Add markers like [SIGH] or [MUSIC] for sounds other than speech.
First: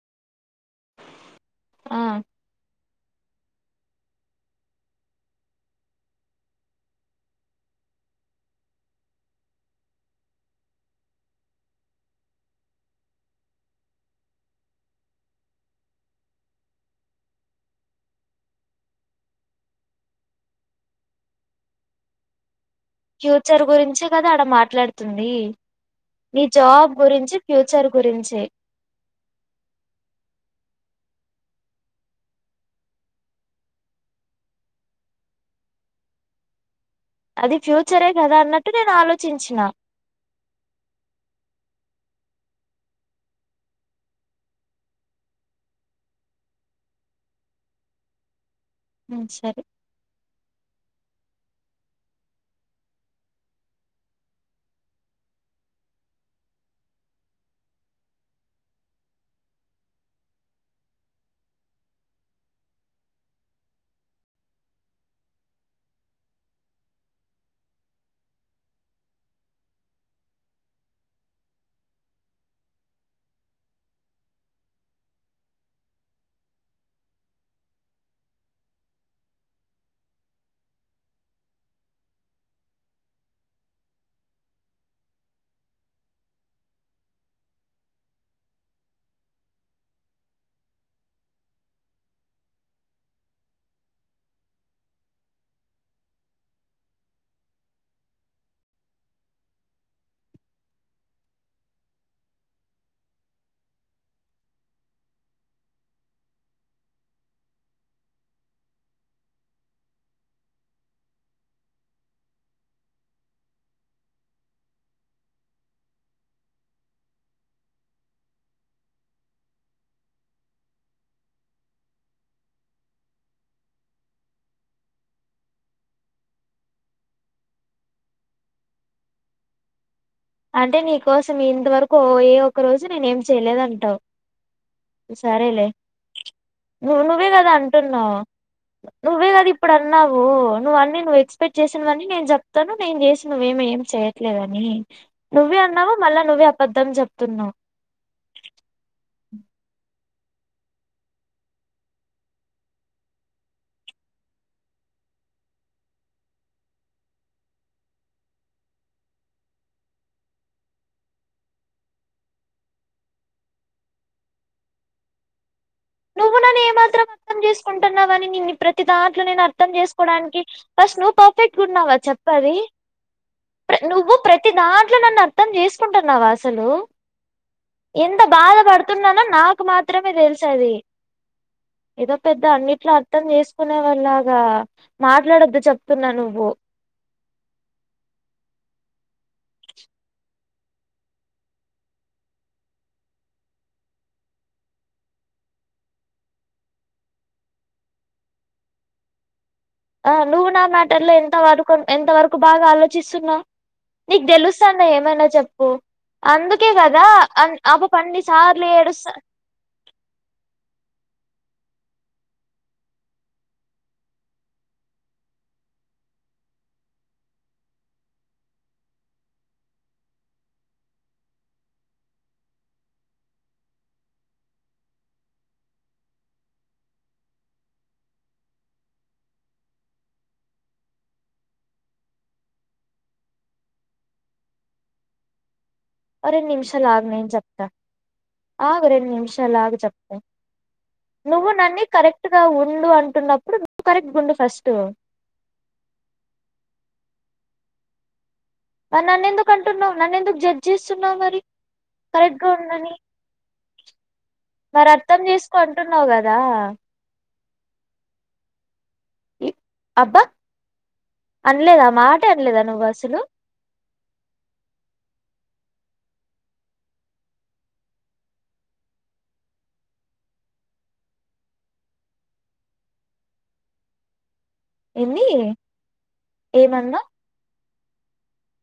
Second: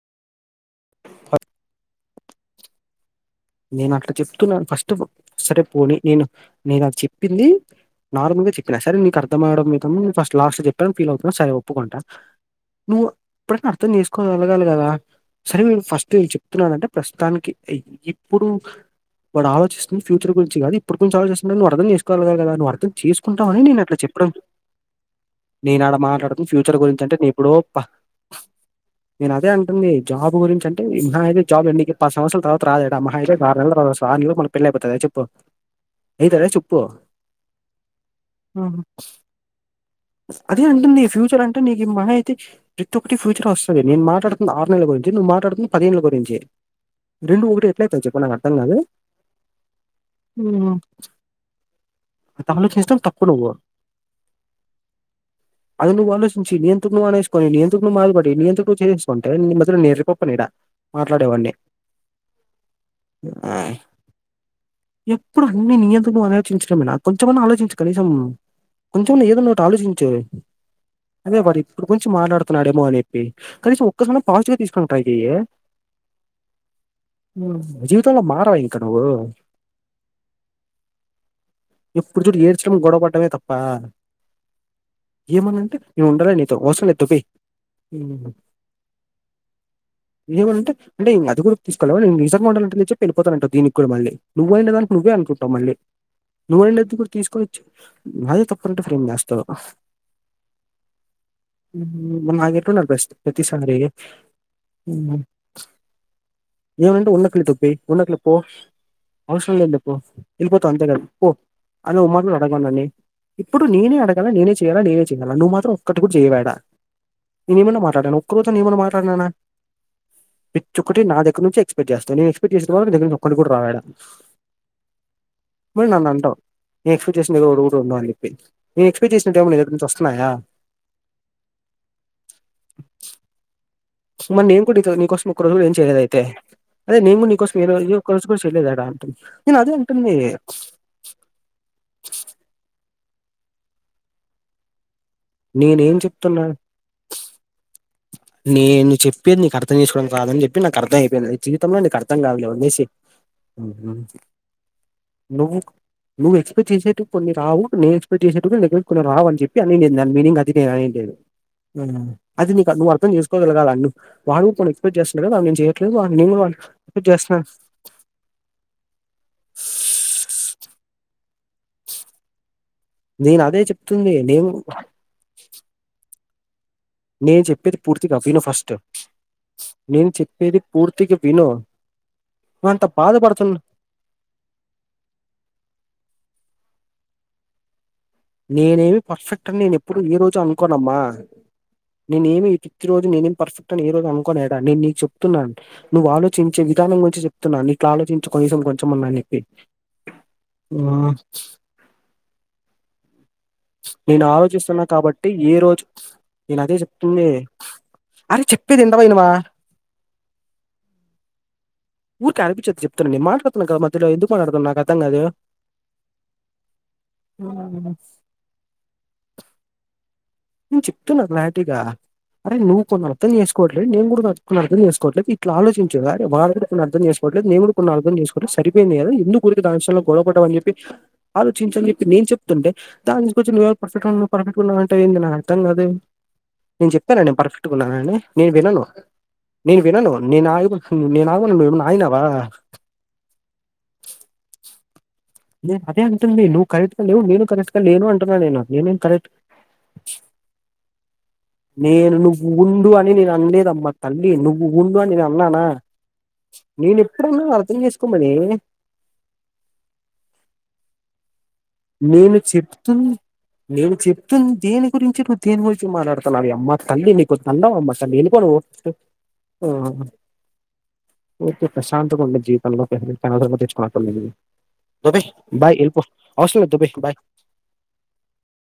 ఫస్ ఆ నేన్ అట్లా చెప్ తున్ నాన్ ఫస్ట్ వ్ సరే పోని నేను నేన్ అద్ చెప్పింది నార్ ముల్ నువే చెప్ నా సర్ నీక్ అర్థం అవడం నీ కమ్ ఫస్ట్ లాస్ట్ చెపామ్ ఫీల్ అవుతునవ్ సరే ఒప్పుకుంట నువ్వు ఇప్ డన్ నా అర్థం చేస్ కోవ గల్గలగాలి కదా సరే నేన్ ఫస్టు ఎల్ చెప్ తున్ న్నానంటే ప్రస్ తాన్ కి హేయ్ ఎ ప్పుడు వాడు ఆలోచిస్తుంది ఫ్యూచర్ గురించి గాని ఇప్పటినుంచి ఆలోచిస్తున్నాడు అంటే నువ్వు అర్థం చేసుకోవాగల గాలి కదా! నువ్ అర్ త్రన్ చేసుకుంటా అనే ఫ్యూచర్ నేన్ అట్లా గురించే కదా చెపడమ్ ఆడ మాట్లాడుతుంది నేన్ ఆడ మాట్లాడ్ తున్ ఫ్యూచర్ గురించి అంటే నీ ఇపుడో ప అర్ గురించే నేన్ అదే అంటుంది జాబ్ గురించంటే ఇహయిన్ జాబ్ నీకె పస్ సంవస్రరాల తర్వాత రాదే ద మహ అయితే అర్ నెల్ తర్ వాత వస్ స్త ఈ లోప్ మన పెళ్లి ఐపోతాద చెప్పు ఐతదా చెప్ అది ఫ్యూచరే కదా అన్నట్టు ఆహా! నేను ఆలోచించ్ న అదే అంటుంది ఫ్యూచర్ అంటే నీక్ ఈ మహై యితే ప్రతి ఒక్కటి ఫ్యూచర్ వస్తది నేన్ మాట్లాడుతున్ ఆరు నెల్ గురించి నువ్వు మాట్లాడుతుంది పదేన్ ల గురించి రొండు ఒకటి ఎట్లయితది చెప్పు నాకు అర్థం గాదు ఉమ్, సరే తమలో చేస్తం తప్పు నువ్వు అది నువ్వు ఆలోచించి నియంతట నువ్వు ఆనేసుకొని నియంత్రు మాధబడి నియంతట నువు చేససుకోంటే నీమధ్యలో నే ఎరిప ప్ప నీడా మాట్లాడేవాడ్నీ ఎప్పుడు అన్ని నీ అంతకు ఆలోచించడమేనా కొంచమఅన్నా ఆలోచించు కనీసం కొంచెమఅన్నా ఏదోఉన్న ఒకటి ఆలోచించు అదే మరి ఇప్పుడు గురించి మాట్లాడుతున్నాడేమో అనిప్పి కనీసం ఒక్కస మల్లా పాజిటివ్ గా తీసుకుంటయిది ఏ జీవితంలో మారవ ఇకా నువ్వు ఎప్పుడు చూడు ఏడ్చడం గొడవ పడ్డమే తప్పా ఏమ అన్న అంటే నవ్వు ఉండాలేను నీతో అవసరం లేదు దొబ్బేయి ఏమ్ అంటే అంటే ఇగ అది కూడా తీసుకెళవా ఎంది నిజంగా ఉండాలంటే నిచ్చ పెళ్ళిపోతానంటావ్ మ దీనికి కూడ మళ్ళీ నువ్వే అయిందానికి నువ్వే అనుకుంటున్నావ్ మళ్ళీ నువ్వుండు కూడా తీసుకొచ్చి నాదే తప్పు అంటే ఇప్పుడు ఎమ్ చేస్తావ్ మగే ఎట్టఉంటది బెస్ట్ ప్రతి సారి ఈ మ్ ఏమన్అంటే ఉన్నక్లే దొబ్బయి ఉన్నక్లెపో అవ్సరం మ్ లేదులే పో వెళ్ళి పోతా అంతేగా పో అందుకు ఉ మాక్గూడ [INAUDIBLE] న్నని ఇప్పుడు నేనే అడగాల నేనే చేయ్యాల నేనే చేయగల నువ్వు మాత్రం ఒక్కటి కూడా చేయి పెట్టవ నేను ఏమన్నా మాట్లాడాను ఒక్క రోజు ఏమన్నా మాట్లాడినాన ప్రిచ్చ్ ఒక్కటి నా దగ్గర నుంచి ఎక్స్పెక్ట్ చేస్తా తని ఎక్స్పెక్ట్ చేసుటోర్ తెలీద్ ఒక్కటి కూడా రాద్ ఈడా మరి నన్న్ అంటావు నే ఎస్పెక్ట్ చేసిన ఏదో ఒక [INAUDIBLE] ఉండవు అని చెిప్పి నే ఎక్స్పెక్ట్ చేసిన ఎమైనా నీదగ్గర నుంచి వస్ అంటే నీకోసం ఇంతవరకు ఒ ఏ ఒక్క రోజు నేనే ఏం చేయలేదు అంటావు సుమన్ నేన్ కూడ నీతో నీకోసం ఒక్క రోజులు ఏం చేయలేద అయితే అదే నువ్వు నేను నువ్వే కూడా కదా నీకోసం ఏ రోజు ఒక్క అంటున్నావు్ రోజు కూడా చేయలేదాడా అంటుంది నువ్వే కదా నేను ఇప్పుడు అదే అంటుంది అన్నావు నువ్వు అన్నీ నువ్వు ఎక్స్పెక్ట్ చేసి చేసినఅవఅన్ని నేను చెప్తాను నేను చేసినవి ఏమై ఏమే చేయట్లేద్ అని నువ్వే అన్నావు నేనేం మళ్ళా చెప్తున్నా నువ్వే అబద్ధం చెప్తు ఉన్నావు నేను చెప్పేది నీకు అర్థం చేసుకోవడం రాదని చెప్పిండాను నాకు అర్థం అయిపోయింది లే జీవితంలో నీకు అర్థం కాదులే వదలేసయి నువ్వు నువ్వు ఎక్స్పెక్టె చేసేటు కొన్ని రావు నే ఎక్స్పక్ట్ చేసేటు కొన్ని రావు అన్ చెప్పి అని మీనింగ్ అది నేను అనేది అది నీకు నువ్వు అర్థం చేసుకోగలగాల అన్ని వాడు కొన్ని ఎక్స్పెక్ట్ చేస్తున్నాట్గా నేను చేయి నువ్వు నన్ను ఏమ్ మాత్రం అర్థం చేసుకుంటున్నావు అని ని ప్రతి దాంట్లో నేను అర్థం చేసుకోవడానికి ఫస్ట్ నువ్వు పార్ ఫెక్ట్ ఉన్నావా చెప్పది నేను అదే చెప్తుంది. నువ్వు నేను ప్రతి దాంట్లో నన్ను అర్థ్ ర్ధమ్ చేసుకుంటు ఉన్నావా అసలు నేను చెప్పేది పూర్తిగా ఎంత విను బాధ ఫస్ట్. పడుతు ఉన్నానో నాకు మాత్రమే తెలుసు అది తిగ వీనూ ఏదో పెద్ద అన్నిట్లో అర్థం చేసుకున్నే వాళ్ లాగా మాట్లాడొద్దు చెప్తున్నా నువ్వు పో నేనే ఎమి పర్ఫెక్ట్ అని నేను ఎప్పుడు ఏ రోజు అనుకోన్ అమ్మా నేనే ఎమి ఈ ప్రతి రోజు నేనే ఎం పర్ఫెక్ట్ అని ఏ రోజు అనుకోన్ ఏడా నేను నీకు చెప్తు ఉన్నా నువ్వు ఆలోచించే వి విధానం గురించి చెప్తుఉన్నా నీక్ ఆలోచించు కోనీ కనీసం కొంచం ఉన్న అని చెప్పి ఆ నువ్వు నా మ్యాటర్ హ్మ్. లో ఎంత వరకు ఎంత వరకు బాగా ఆలోచిస్తు ఉన్నావు నేను ఆలోచిస్తు ఉన్నా కాబట్టి ఏ చెప్పు రోజు నేన అందుకే అదే కదా చెప్తుంది అ ఆ పాప అన్ని అరే సార్లు చెప్పేది ఇంతవ ఏడుస్తా ఇన వా ఊరిక అర్పించొచ్చిచెప్తుంది మేము మాట్లాడుతున్నా కదా మధ్యలో ఎందుకు మాట్లాడుతుఉన్నావు నాకు అర్థం కాదు అ మ్ చెప్తుఉన్నారు నాకేగా అరే నువ్వు కుడా నన్ను అర్థం చేసుకోవట్లేదు నేను కూడా కొన్ని అర్థం చేసుకోట్లేదు ఇట్లా ఆలోచించు అరే వాడు ఎవడు అర్థం చేసుకో చేసుకోవడానికి పట్లేదు నేను కూడా కొన్ని అర్థం చేసుకోవట్ల సరిపోయింది గదు ఎందుకు ఉరికే దాని విషయంలో గొడవ పడటం అని చెప్పి ఆలోచించు అని చెప్పి నేను చెప్తుంటే దానికి కొంచం నువ్వే మో పర్ఫెక్ట్ ఉండవు పర్ఫెక్ట్ ఉండవు అంటే ఏం చేయాల అరె నిమిషాలు ఆగు నేను జప్తా పర్ఫెక్ట్ ఉన్నానని నేను వినను ఆగు రెండు నిమిషాలు ఆగు నేను జప్త వినను నేను ఆగి నేను నువ్వు ఆగమను నన్నే ఏమైనా ఆగినావా కరెక్ట్గా ఉండు అంటున్న అప్పుడు నువ్వు కరెక్ట్ గుండు ఫస్ట్ నేను అదే అంటుంది నువ్ కరెక్ట్ గా లేవు నేనూ కరెక్ట్ గా లేను అం మరి నన్నెందుకు అంటున్నావు నన్నెందుకు జడ్జ్ చేస్తున్నావు మరి నేను కరెక్ట్ నువ్వు గా ఉండు ఉండని అని నేను అనలేదు అమ్మా తల్లి నువ్వు మరి ఉండు అని అర్థం నేను చేసుకో అన్నానా అంటున్నావు కదా నేను ఎప్పుడూ నువ్ ర్థం చేసుకోమని ఇ అబ్బా అనలేదా మాట నేను అనలేదా నువ్వు చెప్తుం అసలు నేను చెప్తుంది దేని గురించి రు దేని గురించి మాట్లాడుతున్నావే అమ్మా తల్లి నీకో దండం అమ్మా తల్లి ఎళిపో నువ్వు ఆమె ఉరికే ప్రశాంతంగా ఉండే జీవితం లో [INAUDIBLE] తలకాయ నొప్పి తెచ్చుకునట్టుంది ఇది దొబ్బేయ్ ఏంది బాయ్ ఎళ్పో అవసరం లేదు దొబ్బే ఏమన్నా బాయ్